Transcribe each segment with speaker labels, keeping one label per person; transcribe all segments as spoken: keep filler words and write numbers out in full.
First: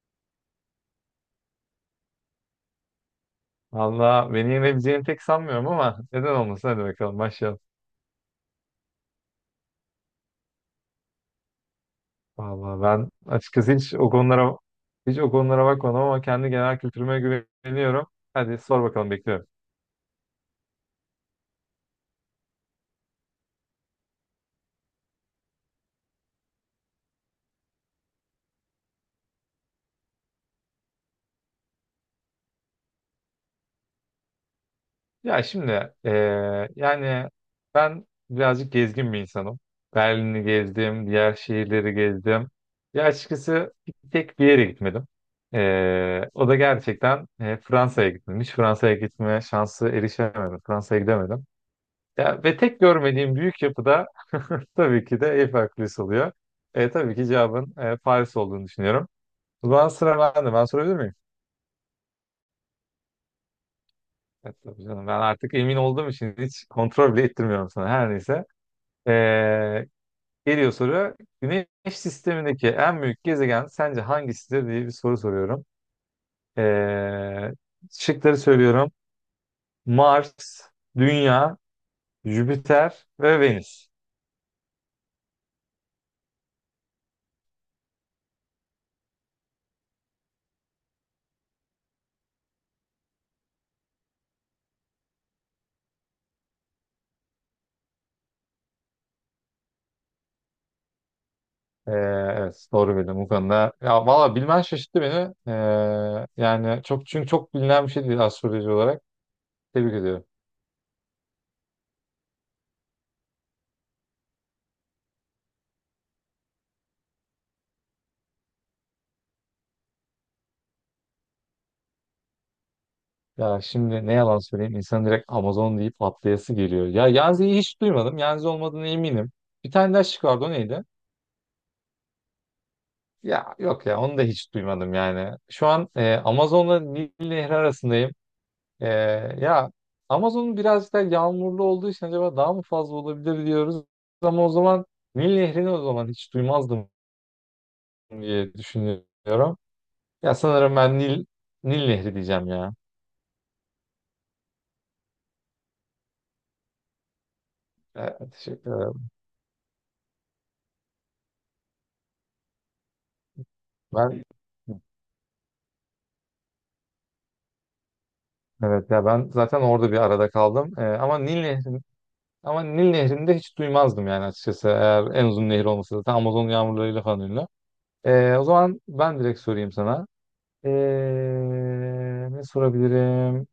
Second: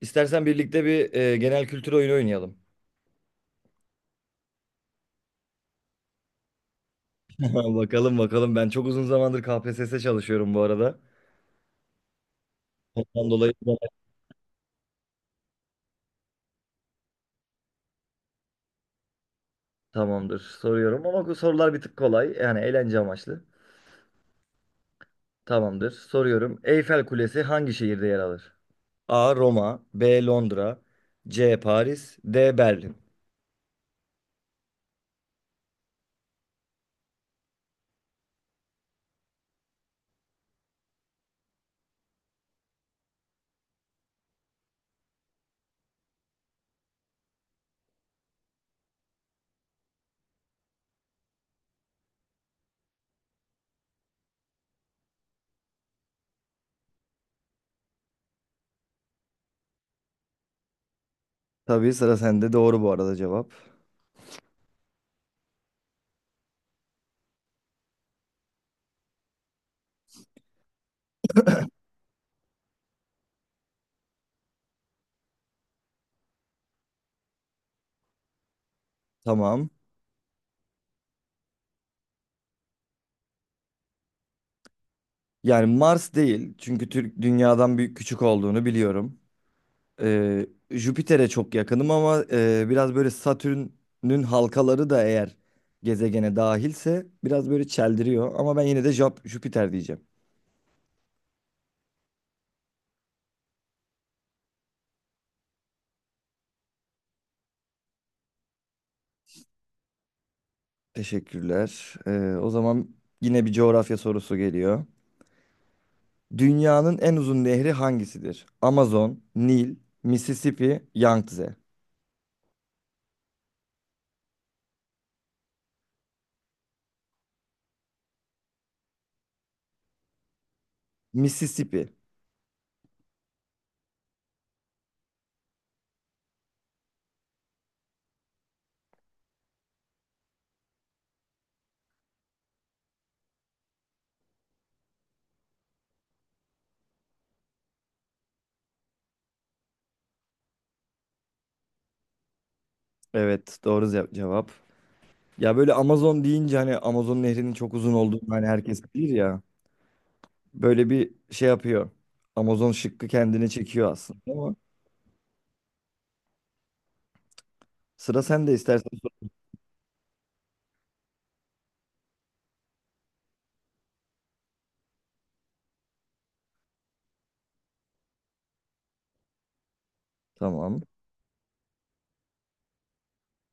Speaker 1: İstersen birlikte bir e, genel kültür oyunu oynayalım.
Speaker 2: Valla beni yenebileceğini pek sanmıyorum ama neden olmasın, hadi bakalım başlayalım.
Speaker 1: Bakalım bakalım. Ben çok uzun zamandır K P S S çalışıyorum bu arada.
Speaker 2: Valla ben
Speaker 1: Ondan dolayı
Speaker 2: açıkçası hiç o konulara hiç o konulara bakmadım ama kendi genel kültürüme güveniyorum. Hadi sor bakalım, bekliyorum.
Speaker 1: tamamdır. Soruyorum ama bu sorular bir tık kolay. Yani eğlence amaçlı. Tamamdır. Soruyorum. Eyfel Kulesi hangi şehirde yer alır? A. Roma, B. Londra, C. Paris, D. Berlin.
Speaker 2: Ya şimdi eee, yani ben birazcık gezgin bir insanım. Berlin'i gezdim, diğer şehirleri gezdim. Ya açıkçası bir tek bir yere gitmedim. Eee, o da gerçekten eee, Fransa'ya gittim. Hiç Fransa'ya gitme şansı erişemedim. Fransa'ya gidemedim. Ya, ve tek görmediğim büyük yapıda tabii ki de Eiffel Kulesi oluyor. E, tabii ki cevabın e, Paris olduğunu düşünüyorum. O zaman sıra bende. Ben sorabilir miyim?
Speaker 1: Tabii sıra sende. Doğru bu arada cevap.
Speaker 2: Evet, tabii canım. Ben artık emin olduğum için hiç kontrol bile ettirmiyorum sana. Her neyse. E, Geliyor soru. Güneş sistemindeki en büyük gezegen sence hangisidir diye bir soru soruyorum. E, Şıkları söylüyorum.
Speaker 1: Tamam.
Speaker 2: Mars, Dünya, Jüpiter ve Venüs.
Speaker 1: Yani Mars değil, çünkü Türk dünyadan büyük küçük olduğunu biliyorum. Ee, Jüpiter'e çok yakınım ama e, biraz böyle Satürn'ün halkaları da eğer gezegene dahilse biraz böyle çeldiriyor. Ama ben yine de Jap- Jüpiter diyeceğim.
Speaker 2: Ee, evet, doğru bildim bu konuda. Ya valla bilmen şaşırttı beni. Ee, yani çok çünkü çok bilinen bir şey değil astroloji olarak. Tebrik ediyorum.
Speaker 1: Teşekkürler. Ee, o zaman yine bir coğrafya sorusu geliyor. Dünyanın en uzun nehri hangisidir? Amazon, Nil, Mississippi, Yangtze.
Speaker 2: Ya şimdi ne yalan söyleyeyim, insan direkt Amazon deyip atlayası geliyor. Ya Yanzi'yi hiç duymadım. Yanzi olmadığına eminim. Bir tane daha şık vardı, o neydi?
Speaker 1: Mississippi.
Speaker 2: Ya yok ya, onu da hiç duymadım yani. Şu an e, Amazon'la Nil Nehri arasındayım. E, Ya Amazon'un biraz da yağmurlu olduğu için acaba daha mı fazla olabilir diyoruz. Ama o zaman Nil Nehri'ni o zaman hiç duymazdım. diye düşünüyorum. Ya sanırım ben Nil Nil Nehri diyeceğim ya.
Speaker 1: Evet, doğru ce- cevap. Ya böyle Amazon deyince hani Amazon nehrinin çok uzun
Speaker 2: Evet,
Speaker 1: olduğunu hani
Speaker 2: teşekkür
Speaker 1: herkes
Speaker 2: ederim.
Speaker 1: bilir ya. Böyle bir şey yapıyor. Amazon şıkkı kendine çekiyor aslında
Speaker 2: Ben
Speaker 1: ama sıra sen de istersen
Speaker 2: evet ya,
Speaker 1: sor.
Speaker 2: ben zaten orada bir arada kaldım. Ee, ama Nil Nehri ama Nil Nehri'ni de hiç duymazdım yani açıkçası. Eğer en uzun nehir olması, zaten Amazon yağmurlarıyla falan ünlü. Ee, o zaman ben direkt sorayım sana. Ee,
Speaker 1: Tamam.
Speaker 2: Ne sorabilirim?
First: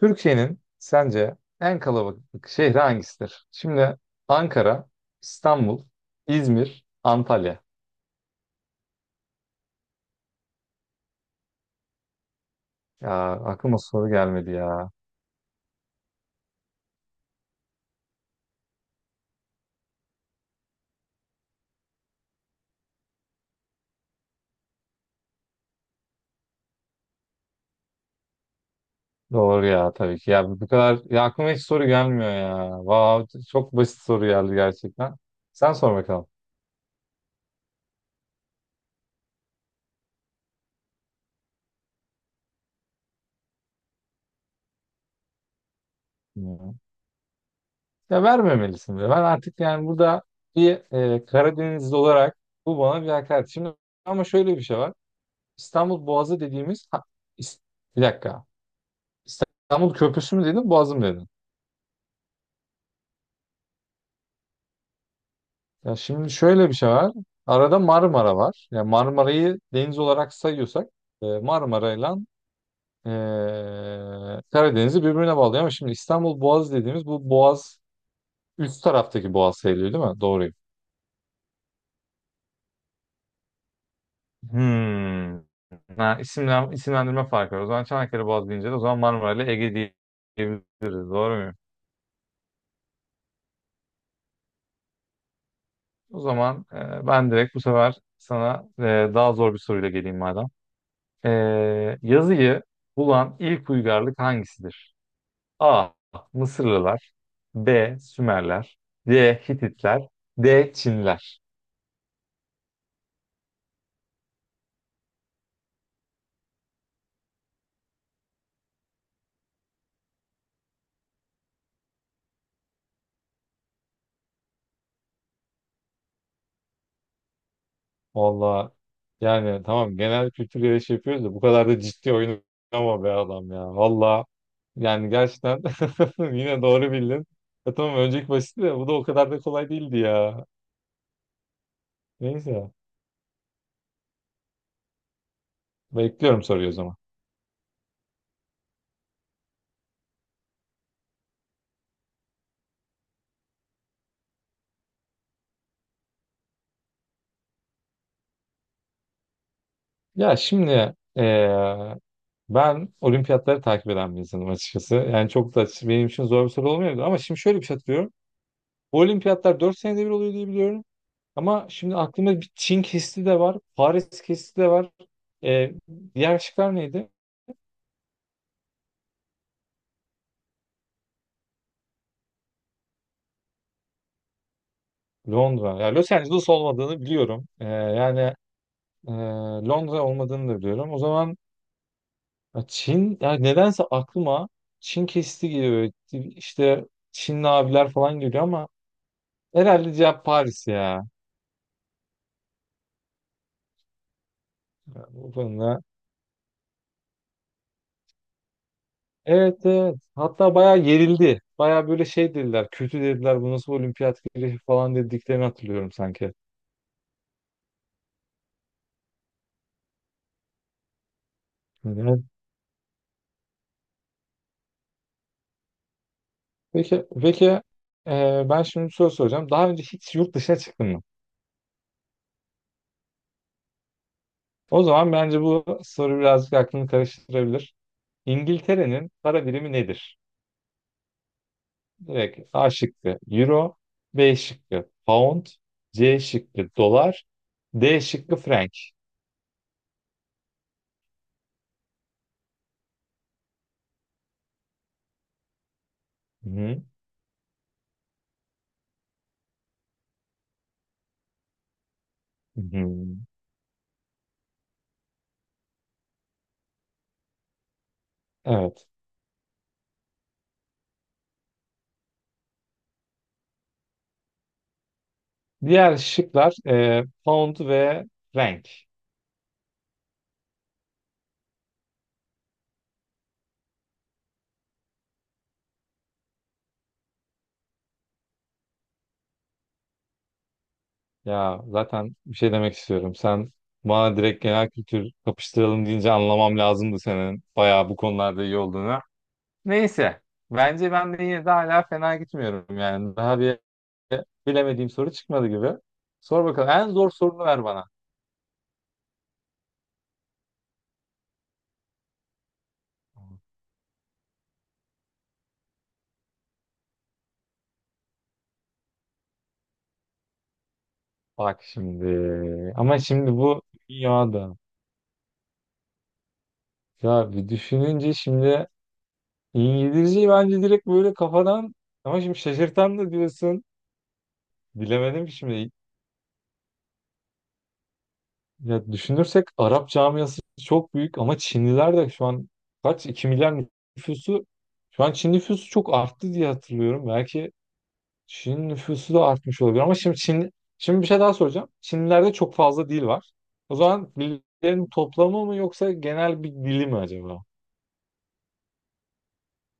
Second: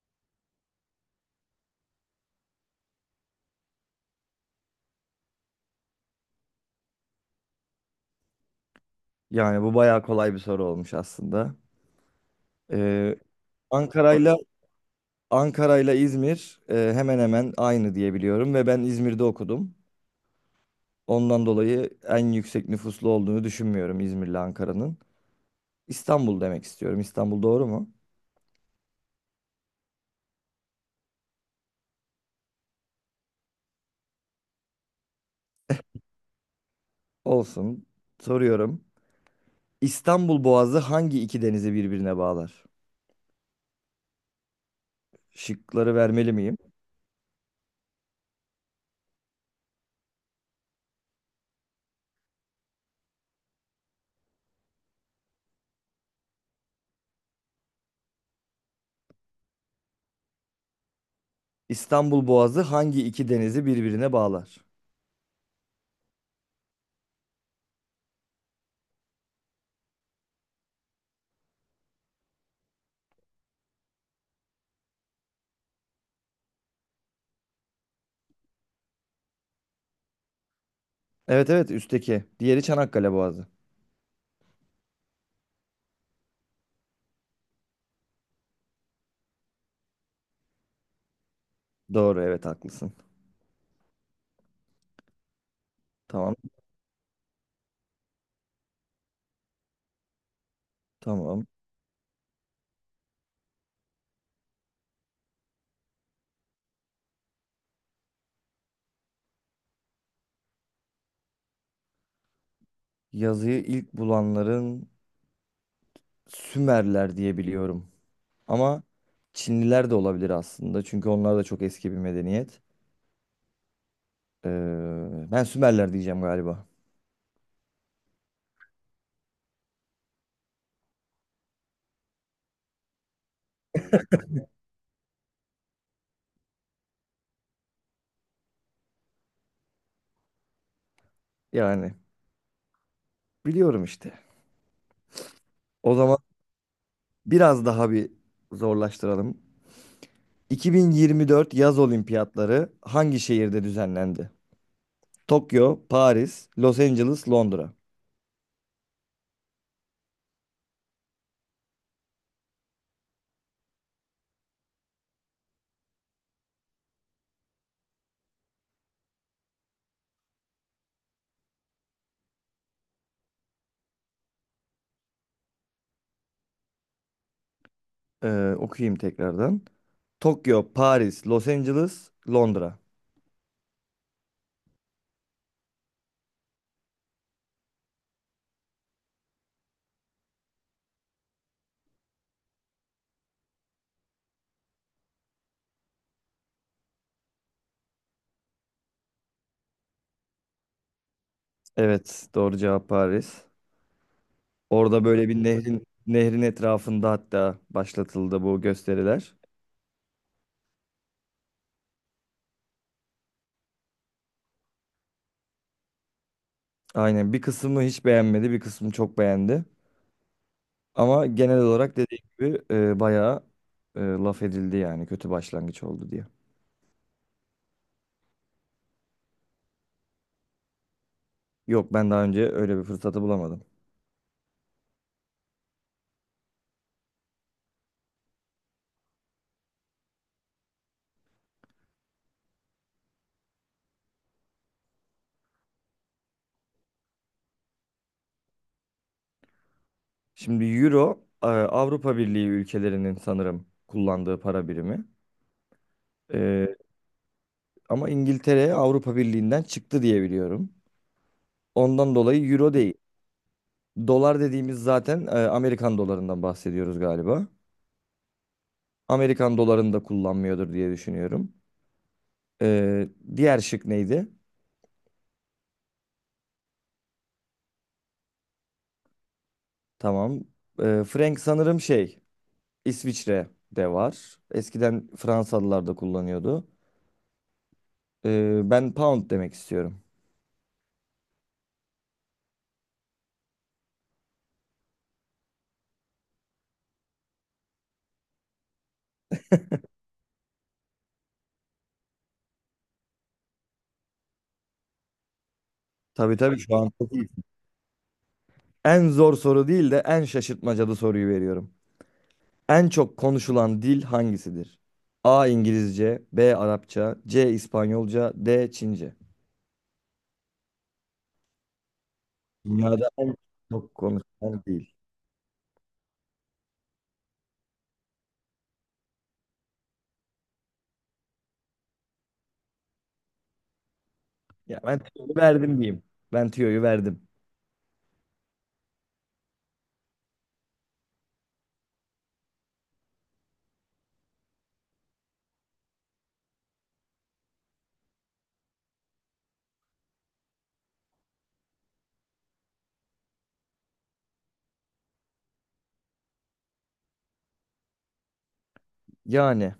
Speaker 2: Türkiye'nin sence en kalabalık şehri hangisidir? Şimdi Ankara, İstanbul, İzmir, Antalya.
Speaker 1: Yani bu bayağı kolay bir soru olmuş aslında. Ee,
Speaker 2: Ya aklıma soru
Speaker 1: Ankara'yla
Speaker 2: gelmedi ya.
Speaker 1: Ankara'yla İzmir e, hemen hemen aynı diye biliyorum ve ben İzmir'de okudum. Ondan dolayı en yüksek nüfuslu olduğunu düşünmüyorum İzmir'le Ankara'nın. İstanbul demek istiyorum. İstanbul doğru mu?
Speaker 2: Doğru ya tabii ki. Ya bu kadar, ya aklıma hiç soru gelmiyor ya. Vav, çok basit soru geldi gerçekten. Sen sor bakalım.
Speaker 1: Olsun. Soruyorum. İstanbul Boğazı hangi iki denizi birbirine bağlar? Şıkları vermeli miyim?
Speaker 2: Hmm. Ya vermemelisin be. Ben artık yani burada bir e, Karadenizli olarak bu bana bir hakaret. Şimdi ama şöyle bir şey var. İstanbul Boğazı dediğimiz ha, is- bir dakika. İstanbul Köprüsü mü dedin, Boğazı mı dedin?
Speaker 1: İstanbul Boğazı hangi iki denizi birbirine bağlar?
Speaker 2: Ya şimdi şöyle bir şey var. Arada Marmara var. Ya Marmara'yı deniz olarak sayıyorsak e, Marmara'yla Ee, Karadeniz'i birbirine bağlıyor, ama şimdi İstanbul Boğazı dediğimiz bu Boğaz üst taraftaki Boğaz sayılıyor değil mi? Doğruyum.
Speaker 1: Evet, evet, üstteki. Diğeri Çanakkale Boğazı.
Speaker 2: Hmm. Ha, isimlen, isimlendirme farkı var. O zaman Çanakkale Boğazı deyince de o zaman Marmara ile Ege diye- diyebiliriz. Doğru muyum?
Speaker 1: Doğru, evet, haklısın.
Speaker 2: O
Speaker 1: Tamam
Speaker 2: zaman e, ben direkt bu sefer sana e, daha zor bir soruyla geleyim madem. E,
Speaker 1: tamam.
Speaker 2: Yazıyı bulan ilk uygarlık hangisidir? A. Mısırlılar, B. Sümerler, C. Hititler, D. Çinliler.
Speaker 1: Yazıyı ilk bulanların Sümerler diye biliyorum. Ama Çinliler de olabilir aslında, çünkü onlar da çok eski bir medeniyet. Ee, ben Sümerler diyeceğim galiba.
Speaker 2: Valla yani tamam, genel kültür yarışı yapıyoruz da bu kadar da ciddi oyun ama be adam ya. Valla yani gerçekten yine doğru bildin. Ya tamam, önceki basitti de bu da o kadar da kolay değildi ya.
Speaker 1: Yani
Speaker 2: Neyse,
Speaker 1: biliyorum işte. O zaman
Speaker 2: bekliyorum soruyu o zaman.
Speaker 1: biraz daha bir zorlaştıralım. iki bin yirmi dört yaz olimpiyatları hangi şehirde düzenlendi? Tokyo, Paris, Los Angeles, Londra.
Speaker 2: Ya şimdi eee, ben olimpiyatları takip eden bir insanım açıkçası. Yani çok da benim için zor bir soru olmayabilir ama şimdi şöyle bir şey hatırlıyorum. Bu olimpiyatlar dört senede bir oluyor diye biliyorum. Ama şimdi aklımda bir Çin kesti de var, Paris kesti de var. Ee, Diğer şıklar neydi?
Speaker 1: Ee, okuyayım tekrardan. Tokyo, Paris, Los Angeles, Londra.
Speaker 2: Londra. Ya Los Angeles olmadığını biliyorum. Ee, yani e, Londra olmadığını da biliyorum. O zaman ya Çin, ya nedense aklıma Çin kesti geliyor. İşte Çinli abiler falan geliyor ama herhalde cevap Paris ya.
Speaker 1: Evet, doğru cevap Paris. Orada böyle
Speaker 2: Bu
Speaker 1: bir
Speaker 2: konuda.
Speaker 1: nehrin nehrin etrafında hatta başlatıldı bu gösteriler.
Speaker 2: Evet, evet. Hatta bayağı yerildi. Bayağı böyle şey dediler. Kötü dediler. Bu nasıl olimpiyat güreşi falan dediklerini hatırlıyorum sanki.
Speaker 1: Aynen, bir kısmı hiç beğenmedi, bir kısmı çok beğendi. Ama genel olarak
Speaker 2: Evet.
Speaker 1: dediğim gibi e, bayağı e, laf edildi yani kötü başlangıç oldu diye.
Speaker 2: Peki, peki, e, ben şimdi bir soru soracağım. Daha önce hiç yurt dışına çıktın mı?
Speaker 1: Yok, ben daha önce öyle bir fırsatı bulamadım.
Speaker 2: O zaman bence bu soru birazcık aklını karıştırabilir. İngiltere'nin para birimi nedir? Direkt A şıkkı Euro, B şıkkı Pound, C şıkkı Dolar, D şıkkı Frank.
Speaker 1: Şimdi Euro e, Avrupa Birliği ülkelerinin sanırım kullandığı para birimi. E,
Speaker 2: Hı-hı.
Speaker 1: ama İngiltere Avrupa Birliği'nden çıktı diye biliyorum. Ondan dolayı Euro değil. Dolar dediğimiz zaten e, Amerikan dolarından bahsediyoruz galiba.
Speaker 2: Evet.
Speaker 1: Amerikan dolarını da kullanmıyordur diye düşünüyorum. E, diğer şık neydi?
Speaker 2: Diğer şıklar e, Pound ve Frank.
Speaker 1: Tamam. Ee, Frank sanırım şey İsviçre de var. Eskiden Fransalılar da kullanıyordu. Ee, ben pound demek istiyorum.
Speaker 2: Ya zaten bir şey demek istiyorum. Sen bana direkt genel kültür kapıştıralım deyince anlamam lazımdı senin bayağı bu konularda iyi olduğunu. Neyse. Bence ben de yine de hala fena gitmiyorum yani. Daha bir bilemediğim soru çıkmadı gibi.
Speaker 1: Tabii
Speaker 2: Sor
Speaker 1: tabii
Speaker 2: bakalım.
Speaker 1: şu
Speaker 2: En
Speaker 1: an
Speaker 2: zor
Speaker 1: çok iyi.
Speaker 2: sorunu ver bana.
Speaker 1: En zor soru değil de en şaşırtmacalı soruyu veriyorum. En çok konuşulan dil hangisidir? A. İngilizce, B. Arapça, C. İspanyolca, D. Çince.
Speaker 2: Bak şimdi. Ama
Speaker 1: Dünyada
Speaker 2: şimdi
Speaker 1: en
Speaker 2: bu
Speaker 1: çok
Speaker 2: dünyada.
Speaker 1: konuşulan dil.
Speaker 2: Ya bir düşününce şimdi İngilizceyi bence direkt böyle kafadan, ama şimdi şaşırtan da diyorsun.
Speaker 1: Ya ben
Speaker 2: Bilemedim ki
Speaker 1: tüyoyu
Speaker 2: şimdi.
Speaker 1: verdim diyeyim. Ben tüyoyu verdim.
Speaker 2: Ya düşünürsek Arap camiası çok büyük ama Çinliler de şu an, kaç, iki milyar nüfusu, şu an Çin nüfusu çok arttı diye hatırlıyorum. Belki Çin nüfusu da artmış olabilir ama şimdi Çin, şimdi bir şey daha soracağım. Çinlilerde çok fazla dil var. O zaman dillerin toplamı mı yoksa genel bir dili mi acaba?
Speaker 1: Yani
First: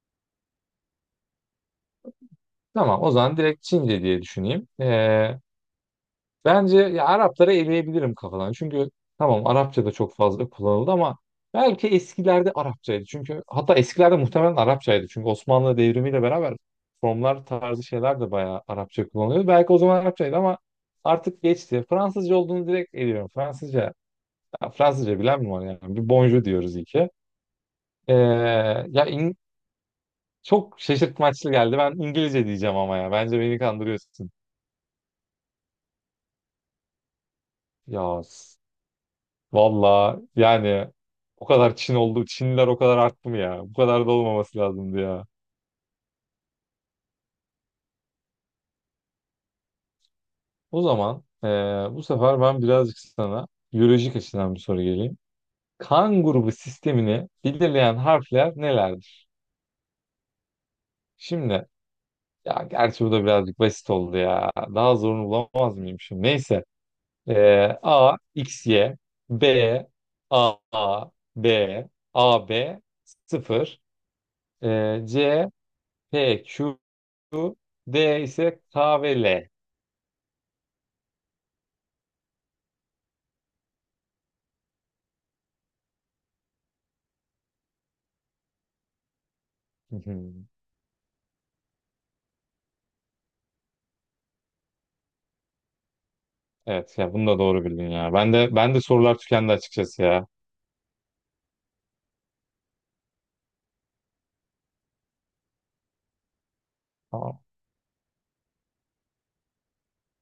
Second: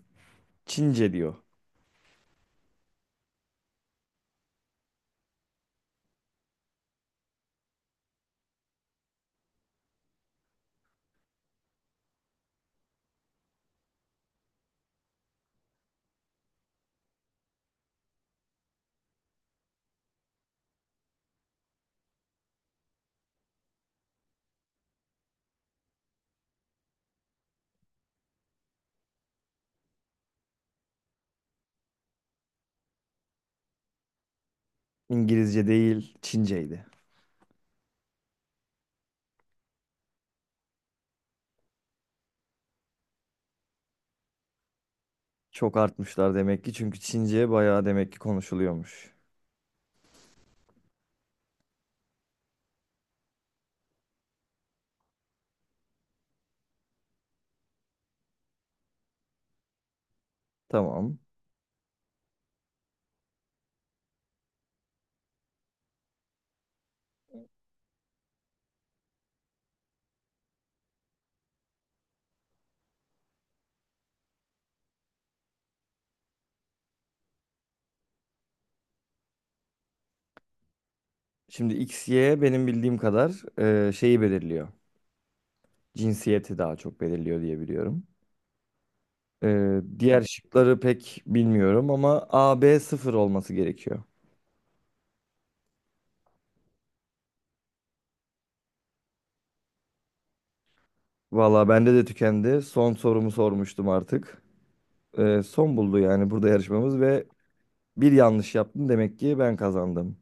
Speaker 1: Çince diyor.
Speaker 2: Tamam, o zaman direkt Çince diye düşüneyim. Ee, Bence ya Arapları eleyebilirim kafadan. Çünkü tamam Arapça da çok fazla kullanıldı ama belki eskilerde Arapçaydı. Çünkü hatta eskilerde muhtemelen Arapçaydı. Çünkü Osmanlı devrimiyle beraber formlar tarzı şeyler de bayağı Arapça kullanılıyordu. Belki o zaman Arapçaydı ama artık geçti. Fransızca olduğunu direkt eliyorum. Fransızca, ya Fransızca bilen mi var yani? Bir bonjour diyoruz iyi ki. Ee, Ya in- çok şaşırtmaçlı geldi. Ben İngilizce diyeceğim ama ya. Bence beni kandırıyorsun.
Speaker 1: İngilizce değil, Çinceydi.
Speaker 2: Ya valla yani o kadar Çin oldu. Çinliler o kadar arttı mı ya? Bu kadar da olmaması lazımdı ya.
Speaker 1: Çok artmışlar demek ki, çünkü Çince bayağı demek ki konuşuluyormuş.
Speaker 2: O zaman eee, bu sefer ben birazcık sana biyolojik açıdan bir soru geleyim. Kan grubu sistemini belirleyen harfler nelerdir?
Speaker 1: Tamam.
Speaker 2: Şimdi ya gerçi bu da birazcık basit oldu ya. Daha zorunu bulamaz mıyım şimdi? Neyse. Eee A, X, Y, B, A, A, B, A, B, sıfır, eee, C, P, Q, Su, D ise K ve L.
Speaker 1: Şimdi x y benim bildiğim kadar e, şeyi belirliyor. Cinsiyeti daha çok belirliyor diye biliyorum. E,
Speaker 2: Hı
Speaker 1: diğer
Speaker 2: hı.
Speaker 1: şıkları pek bilmiyorum ama a b sıfır olması gerekiyor.
Speaker 2: Evet ya, bunu da doğru bildin ya. Ben de ben de sorular tükendi açıkçası ya.
Speaker 1: Valla bende de tükendi. Son sorumu sormuştum artık. E, son buldu yani burada yarışmamız ve
Speaker 2: Tamam.
Speaker 1: bir yanlış yaptım demek ki ben kazandım.